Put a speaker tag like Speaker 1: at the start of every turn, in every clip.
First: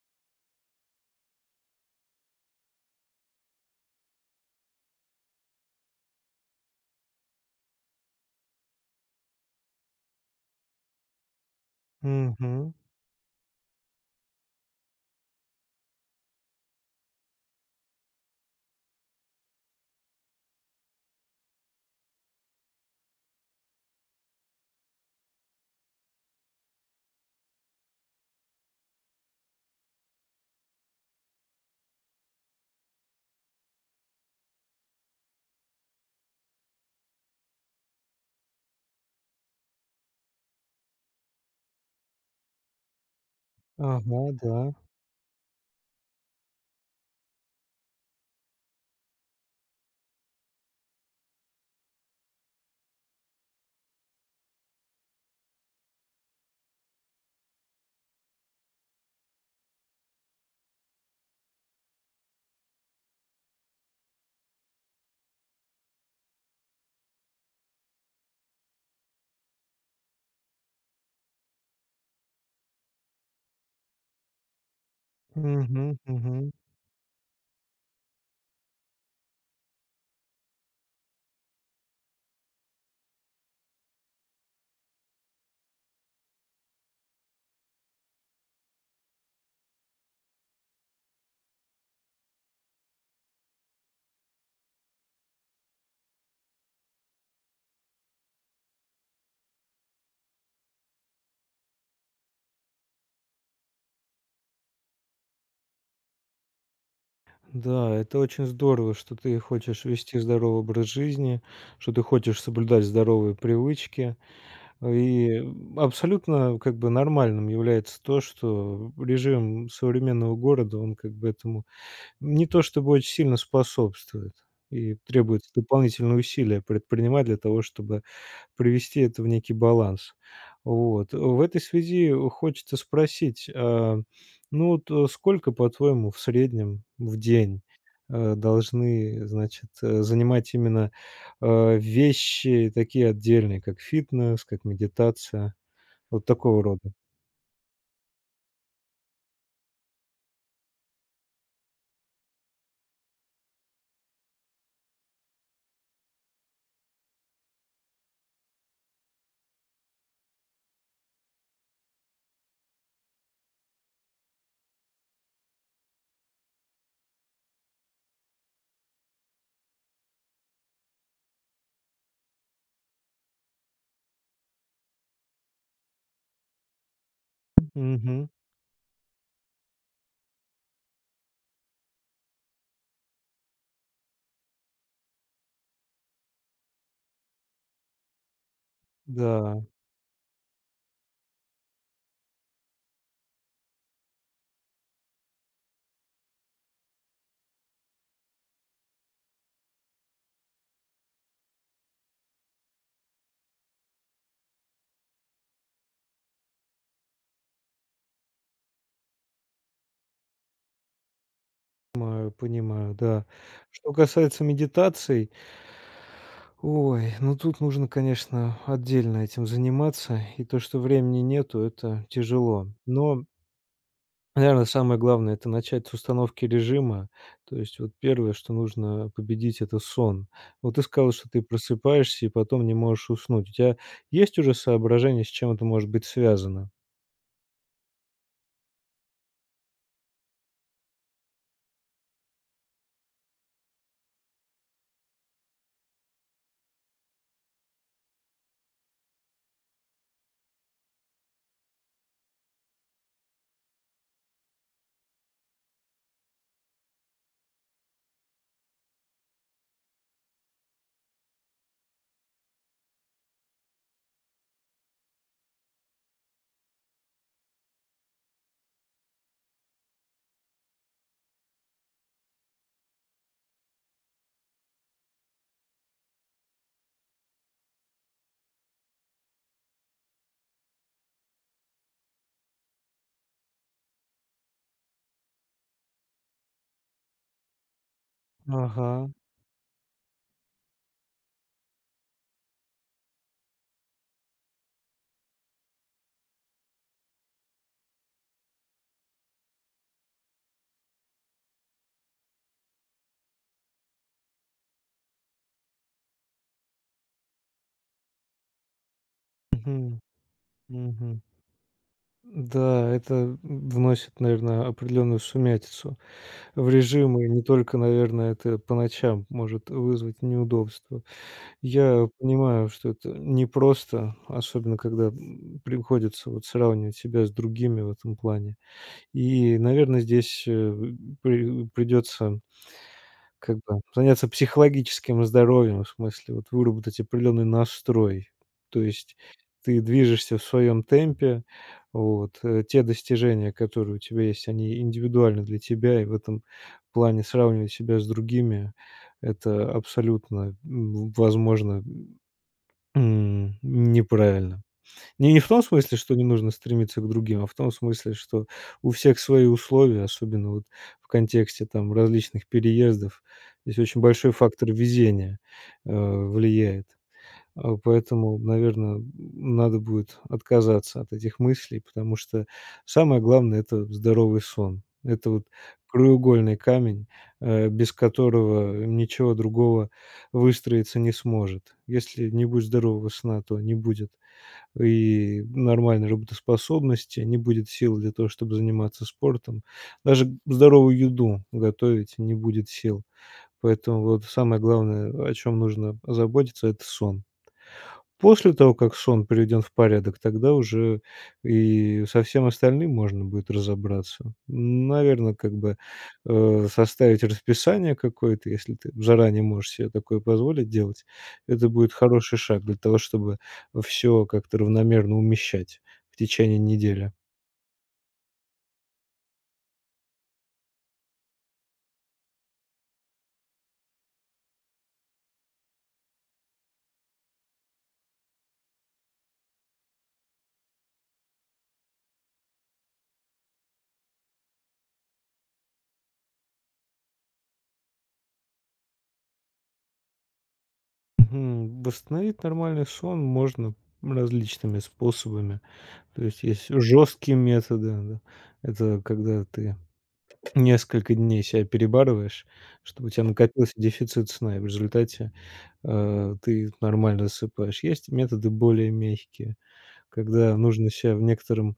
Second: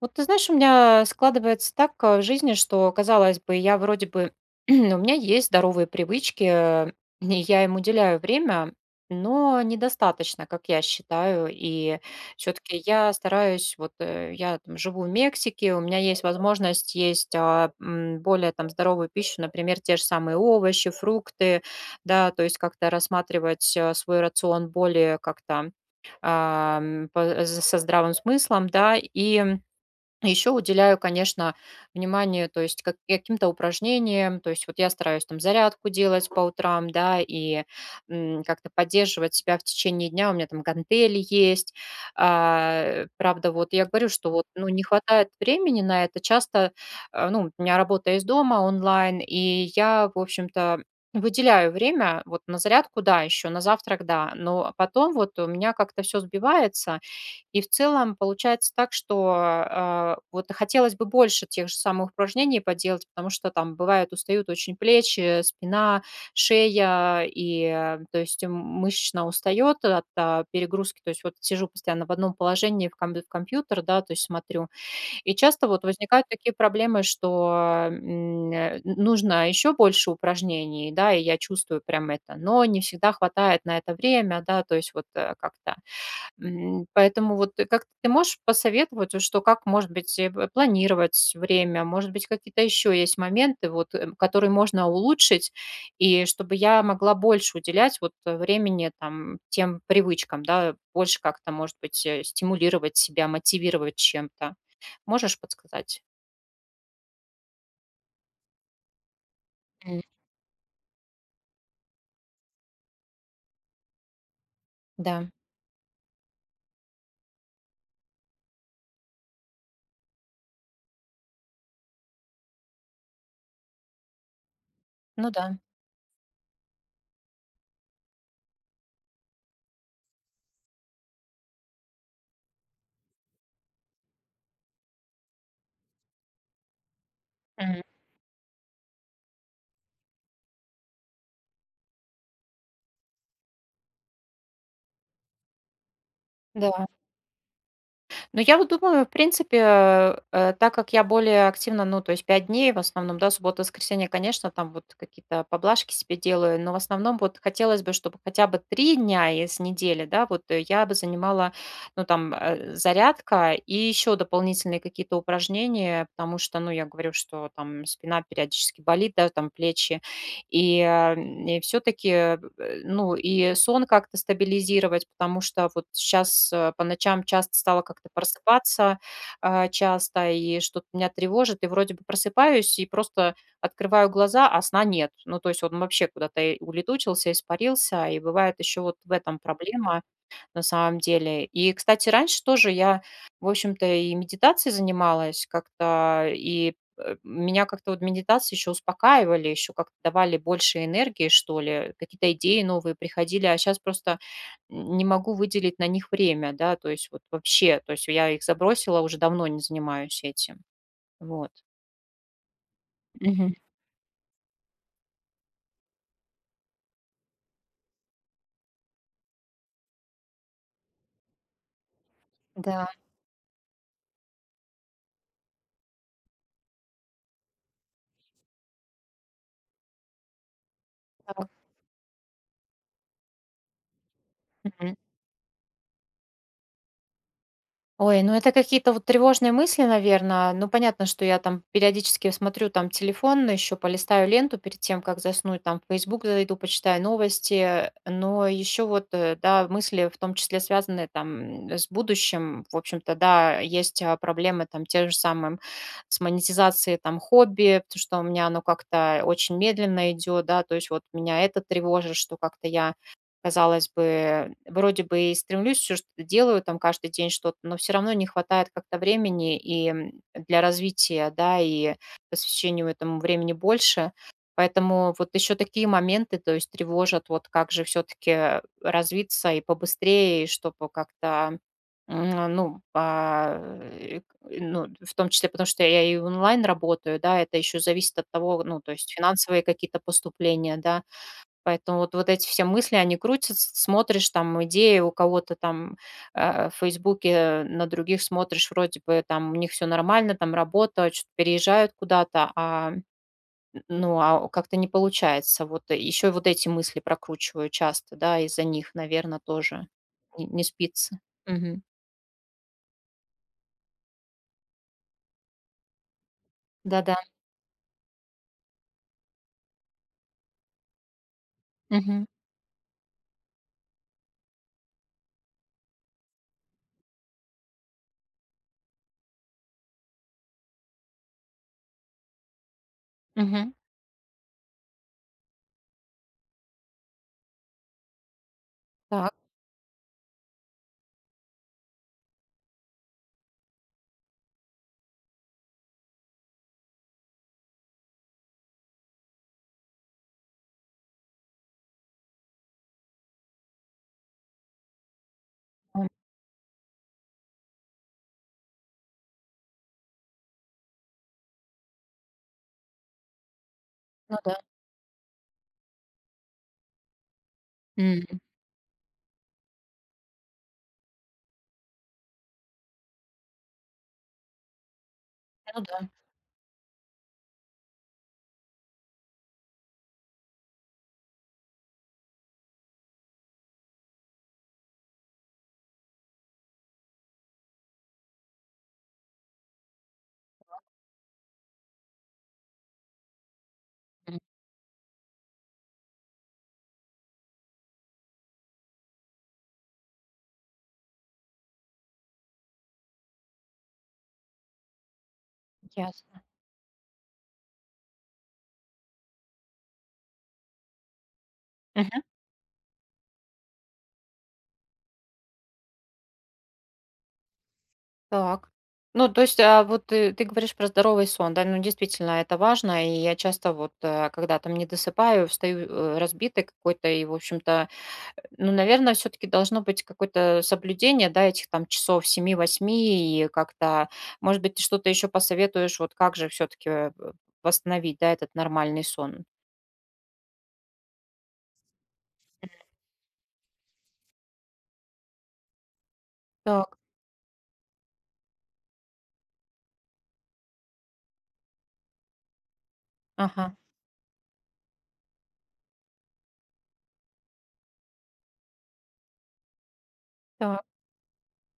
Speaker 1: Вот ты знаешь, у меня складывается так в жизни, что, казалось бы, я вроде бы, у меня есть здоровые привычки, и я им уделяю время, но недостаточно, как я считаю. И
Speaker 2: Мгм.
Speaker 1: все-таки я стараюсь, вот я там живу в Мексике, у меня есть возможность есть более там здоровую пищу, например, те же самые овощи, фрукты, да, то есть как-то рассматривать свой рацион более как-то со здравым смыслом, да, и еще уделяю, конечно, внимание, то есть каким-то упражнениям, то есть вот я стараюсь там зарядку делать по утрам, да, и как-то поддерживать себя в течение дня, у меня там гантели есть. А, правда, вот я говорю,
Speaker 2: Ага,
Speaker 1: что вот, ну,
Speaker 2: да.
Speaker 1: не хватает времени на это, часто, ну, у меня работа из дома онлайн, и я, в общем-то, выделяю время, вот на зарядку, да, еще, на завтрак, да, но потом вот у меня как-то все сбивается, и в целом получается так, что, вот хотелось бы больше тех же самых упражнений поделать, потому что там бывают устают очень плечи, спина, шея, и, то есть мышечно устает от, перегрузки. То есть вот сижу постоянно в одном положении в компьютер, да, то есть смотрю. И часто вот
Speaker 2: Мгм,
Speaker 1: возникают такие
Speaker 2: мгм.
Speaker 1: проблемы, что, нужно еще больше упражнений, да, и я чувствую прям это, но не всегда хватает на это время, да, то есть вот, как-то. М, поэтому вот как ты можешь посоветовать, вот что как, может быть, э, п планировать время? Может быть, какие-то еще есть моменты, вот, которые можно улучшить, и чтобы я могла больше уделять вот времени там тем привычкам, да, больше как-то, может быть, стимулировать себя, мотивировать чем-то. Можешь подсказать?
Speaker 2: Да, это очень здорово, что ты хочешь
Speaker 1: М.
Speaker 2: вести здоровый образ жизни, что ты хочешь соблюдать здоровые привычки.
Speaker 1: Да.
Speaker 2: И абсолютно как бы нормальным является то, что режим современного города, он как бы этому не то чтобы очень сильно способствует. И
Speaker 1: Ну
Speaker 2: требуется
Speaker 1: да.
Speaker 2: дополнительные усилия предпринимать для того, чтобы привести это в некий баланс. Вот. В этой связи хочется спросить, ну вот, сколько, по-твоему, в среднем в день,
Speaker 1: М,
Speaker 2: должны, значит, занимать именно, вещи такие отдельные, как фитнес, как медитация, вот такого
Speaker 1: да.
Speaker 2: рода?
Speaker 1: Но я вот думаю, в принципе, так как я более активно, ну, то есть 5 дней в основном, да, суббота, воскресенье, конечно, там вот какие-то поблажки себе делаю, но в основном вот хотелось бы, чтобы хотя бы 3 дня из недели, да, вот я бы занимала, ну, там, зарядка и еще дополнительные какие-то упражнения, потому что, ну, я говорю, что там спина периодически болит, да, там плечи, и, и все-таки, ну, и сон как-то стабилизировать, потому что вот сейчас по ночам часто стала как-то
Speaker 2: Мгм.
Speaker 1: просыпаться, часто, и что-то меня тревожит, и вроде бы просыпаюсь, и просто открываю глаза, а сна нет. Ну, то есть он вообще куда-то и улетучился, испарился, и бывает еще вот в этом
Speaker 2: Да.
Speaker 1: проблема, на самом деле. И, кстати, раньше тоже я, в общем-то, и медитацией занималась как-то, и меня как-то вот медитации еще успокаивали, еще как-то давали больше энергии, что ли, какие-то идеи новые приходили, а сейчас просто не могу выделить на них время, да, то есть вот вообще, то есть я их забросила, уже давно не занимаюсь этим, вот.
Speaker 2: Понимаю, понимаю, да.
Speaker 1: Мгм.
Speaker 2: Что касается медитаций, ой, ну тут нужно, конечно, отдельно этим заниматься. И то, что времени нету- это тяжело.
Speaker 1: Да,
Speaker 2: Но, наверное, самое главное- это начать с установки режима. То есть вот первое, что нужно победить- это сон. Вот ты сказал, что ты
Speaker 1: так.
Speaker 2: просыпаешься и потом не можешь уснуть. У тебя есть уже
Speaker 1: Мгм.
Speaker 2: соображение, с чем это может быть связано?
Speaker 1: Ой, ну это какие-то вот тревожные мысли, наверное. Ну, понятно, что я там периодически смотрю там телефон, еще полистаю ленту перед тем, как заснуть, там в Facebook зайду, почитаю новости, но еще вот, да, мысли в том числе связаны там с будущим. В общем-то, да, есть проблемы там те же самые с монетизацией там хобби, потому что у меня оно как-то очень медленно идет, да, то есть вот меня это тревожит, что как-то я казалось бы, вроде бы и стремлюсь, все что-то делаю, там каждый день что-то, но все равно не хватает как-то времени и для развития, да, и посвящению этому времени больше. Поэтому вот еще такие моменты, то есть тревожат, вот как же все-таки развиться и побыстрее, и чтобы как-то, ну, ну, в том числе, потому что я и онлайн работаю, да, это еще зависит от того, ну,
Speaker 2: Ага.
Speaker 1: то есть финансовые какие-то поступления, да, Поэтому вот эти все мысли, они крутятся, смотришь там идеи у кого-то там, в "Фейсбуке", на других смотришь, вроде бы там у них все нормально, там работа, чё-то переезжают куда-то, ну, а как-то не получается. Вот еще вот эти мысли прокручиваю часто, да, из-за них, наверное, тоже
Speaker 2: Мгм.
Speaker 1: не спится.
Speaker 2: Мгм.
Speaker 1: Мгм.
Speaker 2: Да, это вносит, наверное, определенную сумятицу в
Speaker 1: Да-да.
Speaker 2: режимы. Не только, наверное, это по ночам может вызвать неудобства. Я
Speaker 1: Мгм.
Speaker 2: понимаю, что это непросто, особенно когда приходится вот сравнивать себя с другими в этом плане. И, наверное, здесь придется как
Speaker 1: Мгм.
Speaker 2: бы заняться психологическим здоровьем, в смысле вот выработать определенный настрой. То есть
Speaker 1: Так.
Speaker 2: ты движешься в своем темпе, вот, те достижения, которые у тебя есть, они индивидуальны для тебя, и в этом плане сравнивать себя с другими- это абсолютно, возможно, неправильно. Не в том смысле,
Speaker 1: М.
Speaker 2: что не нужно стремиться к другим, а в том смысле, что у всех свои условия, особенно вот в контексте там различных переездов. Здесь очень большой
Speaker 1: Ну да.
Speaker 2: фактор везения, влияет. Поэтому,
Speaker 1: М.
Speaker 2: наверное надо будет отказаться от этих мыслей, потому что самое главное- это здоровый сон. Это вот
Speaker 1: Ну да.
Speaker 2: краеугольный камень, без которого ничего другого выстроиться не сможет. Если не будет здорового сна, то не будет и нормальной работоспособности, не будет сил для того, чтобы заниматься спортом. Даже здоровую еду готовить не будет сил. Поэтому вот
Speaker 1: М.
Speaker 2: самое главное, о чем нужно заботиться- это сон. После того, как сон приведен в порядок, тогда уже и со всем остальным можно будет разобраться. Наверное, как бы,
Speaker 1: Ясно.
Speaker 2: составить расписание какое-то, если ты заранее можешь себе такое позволить делать, это будет
Speaker 1: Мгм.
Speaker 2: хороший шаг для того, чтобы все как-то равномерно умещать в течение недели.
Speaker 1: Так. Ну, то есть, вот ты говоришь про здоровый сон, да? Ну, действительно, это важно. И я часто вот, когда там не досыпаю, встаю, разбитой какой-то. И, в общем-то, ну, наверное, все-таки должно быть какое-то соблюдение, да, этих там часов 7-8. И как-то, может быть, ты что-то еще посоветуешь, вот как же все-таки восстановить, да, этот нормальный сон?
Speaker 2: Мгм. Восстановить нормальный сон можно различными способами. То есть есть
Speaker 1: Так.
Speaker 2: жесткие методы, да. Это когда ты несколько дней себя перебарываешь, чтобы у тебя накопился
Speaker 1: Ага.
Speaker 2: дефицит сна, и в результате, ты нормально засыпаешь. Есть методы более мягкие, когда
Speaker 1: Так.
Speaker 2: нужно себя в некотором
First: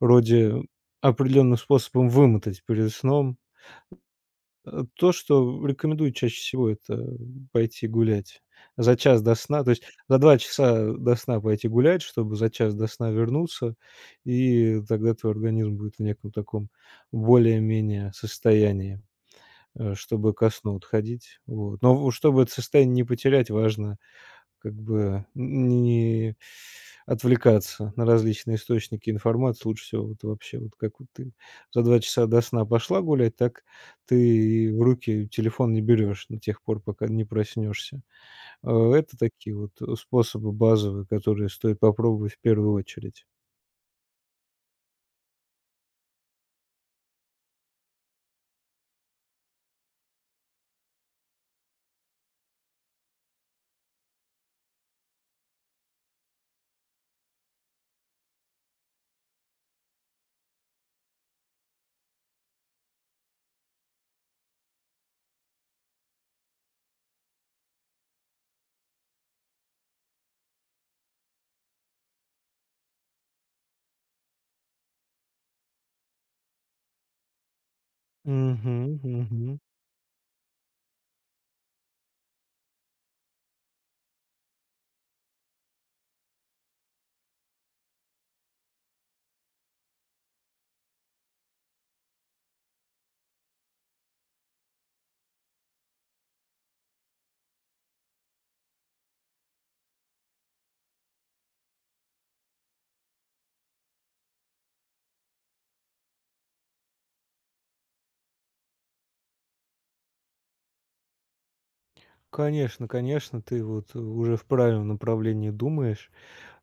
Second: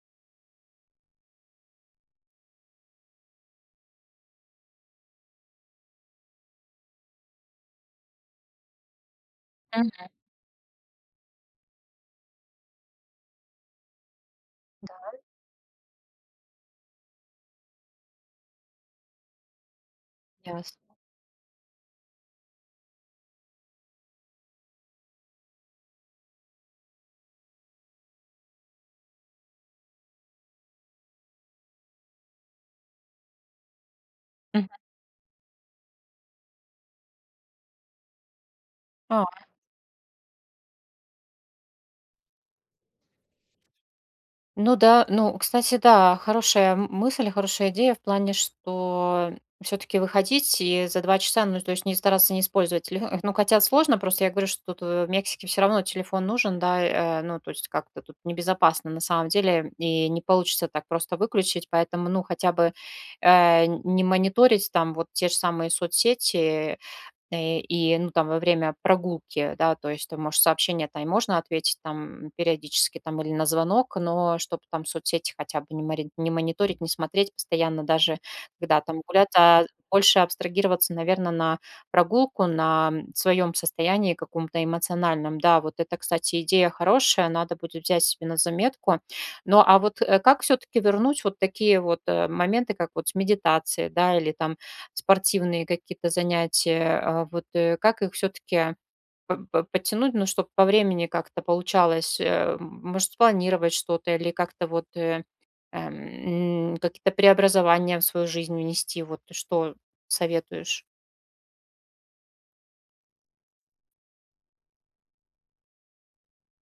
Speaker 2: роде определенным способом вымотать перед сном. То, что рекомендуют чаще всего- это пойти гулять за час до сна, то есть
Speaker 1: Мгм.
Speaker 2: за 2 часа до сна пойти гулять, чтобы за час до сна вернуться, и тогда твой организм будет в неком таком более-менее состоянии чтобы ко сну
Speaker 1: Ясно.
Speaker 2: отходить. Вот. Но в чтобы это состояние не потерять, важно как бы не отвлекаться на различные источники информации. Лучше всего вот вообще, вот как вот ты за 2 часа до сна пошла гулять, так
Speaker 1: Мгм.
Speaker 2: ты в руки телефон не берешь до тех пор, пока не проснешься. Это
Speaker 1: А.
Speaker 2: такие вот, способы базовые, которые стоит попробовать в первую очередь.
Speaker 1: Ну да, ну, кстати, да, хорошая мысль, хорошая идея в плане, что все-таки выходить и за 2 часа, ну, то есть не стараться не использовать телефон. Ну, хотя сложно, просто я говорю, что тут в Мексике все равно телефон нужен, да, ну, то есть как-то тут небезопасно на самом деле, и не получится так просто выключить, поэтому, ну, хотя бы не мониторить там вот те же самые соцсети. И, ну, там во время прогулки, да, то есть ты можешь сообщение-то и можно ответить там периодически там или на звонок, но чтобы там соцсети хотя бы не мониторить, не смотреть постоянно, даже
Speaker 2: Мгм,
Speaker 1: когда там гулять,
Speaker 2: мгм.
Speaker 1: а больше абстрагироваться, наверное, на прогулку, на своем состоянии каком-то эмоциональном. Да, вот это, кстати, идея хорошая, надо будет взять себе на заметку. Ну, а вот как все-таки вернуть вот такие вот моменты, как вот с медитацией, да, или там спортивные какие-то занятия, как их все-таки подтянуть, ну, чтобы по времени как-то получалось, может, спланировать что-то или как-то вот какие-то преобразования в свою жизнь внести, вот ты что советуешь?
Speaker 2: Конечно, конечно, ты вот уже в правильном направлении думаешь.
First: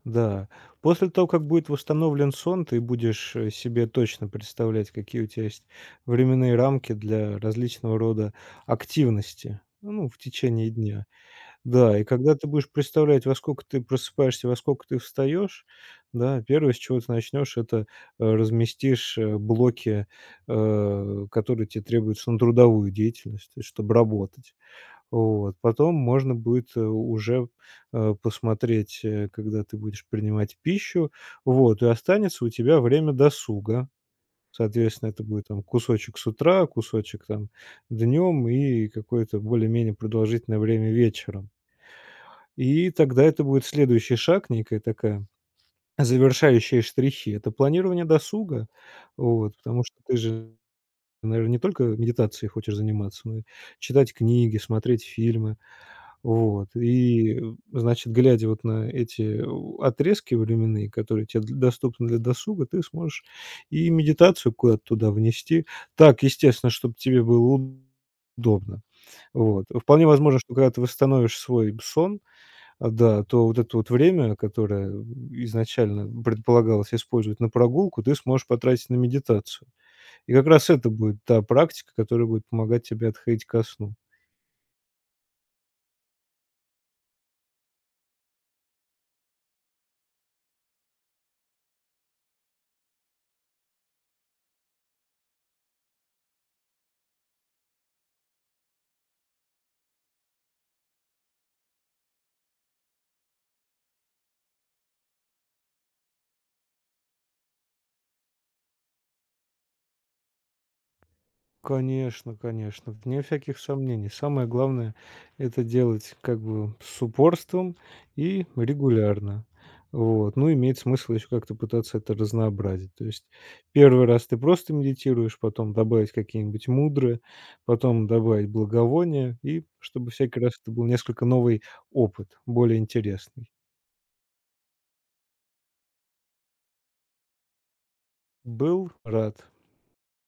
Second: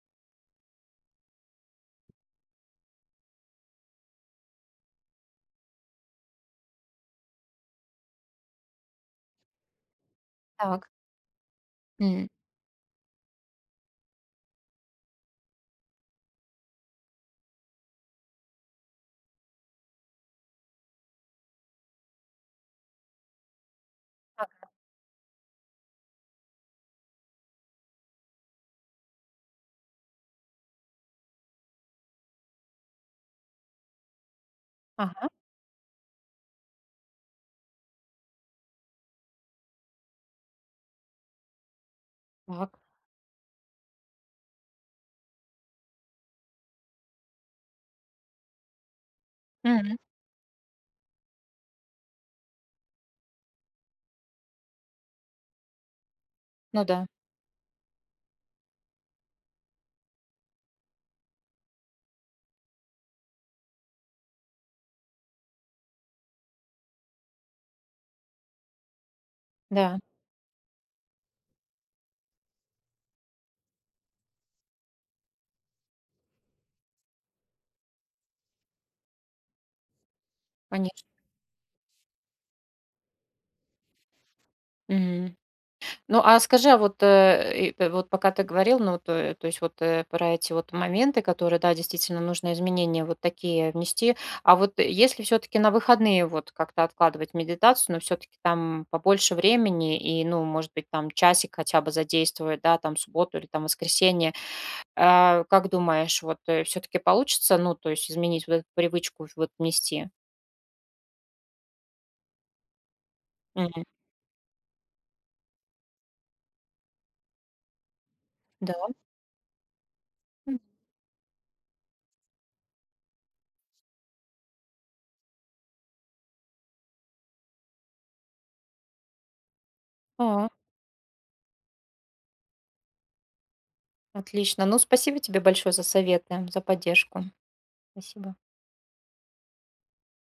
Speaker 2: Да. После того, как будет восстановлен сон, ты будешь себе точно представлять, какие у тебя есть временные рамки для различного рода активности, ну, в течение
Speaker 1: Так.
Speaker 2: дня. Да, и
Speaker 1: М.
Speaker 2: когда ты будешь представлять, во сколько ты просыпаешься, во сколько ты встаешь, да, первое, с чего ты начнешь, это разместишь блоки, которые тебе требуются на трудовую деятельность, то есть чтобы работать.
Speaker 1: Так.
Speaker 2: Вот. Потом можно будет, уже, посмотреть, когда ты будешь принимать пищу. Вот. И останется у тебя время досуга. Соответственно, это
Speaker 1: Ага.
Speaker 2: будет там кусочек с утра, кусочек там днем и какое-то более-менее продолжительное время вечером.
Speaker 1: Так.
Speaker 2: И тогда это будет следующий шаг, некая такая завершающие штрихи. Это планирование досуга. Вот. Потому что
Speaker 1: М.
Speaker 2: ты же, наверное не только медитацией хочешь заниматься, но и читать книги, смотреть фильмы. Вот,
Speaker 1: Ну да.
Speaker 2: и, значит, глядя вот на эти у отрезки временные, которые тебе д доступны для досуга, ты сможешь и медитацию куда-то туда внести. Так, естественно, чтобы тебе было удобно. Вот.
Speaker 1: Да,
Speaker 2: Вполне возможно, что когда ты восстановишь свой сон, да, то вот это вот время, которое изначально предполагалось использовать на прогулку, ты сможешь потратить на медитацию. И как раз это
Speaker 1: конечно.
Speaker 2: будет та практика, которая будет помогать тебе отходить ко сну.
Speaker 1: Ну, а скажи, вот пока ты говорил, ну, то есть вот про эти вот моменты, которые, да, действительно нужно изменения вот такие внести. А вот если все-таки на выходные вот как-то откладывать медитацию, но все-таки там побольше времени и, ну, может быть, там часик хотя бы задействовать, да, там субботу или там воскресенье, а, как думаешь, вот все-таки получится, ну, то есть изменить вот эту привычку вот внести?
Speaker 2: Конечно, конечно, вне всяких
Speaker 1: Мгм.
Speaker 2: сомнений. Самое главное- это делать как бы с упорством и
Speaker 1: Да.
Speaker 2: регулярно. Вот. Ну,
Speaker 1: М.
Speaker 2: имеет смысл еще как-то пытаться это разнообразить. То есть первый раз ты просто медитируешь, потом добавить какие-нибудь мудры, потом добавить благовония, и чтобы всякий
Speaker 1: А,
Speaker 2: раз это был несколько новый опыт, более интересный.
Speaker 1: отлично. Ну, спасибо тебе большое за советы, за поддержку. Спасибо.
Speaker 2: Был рад.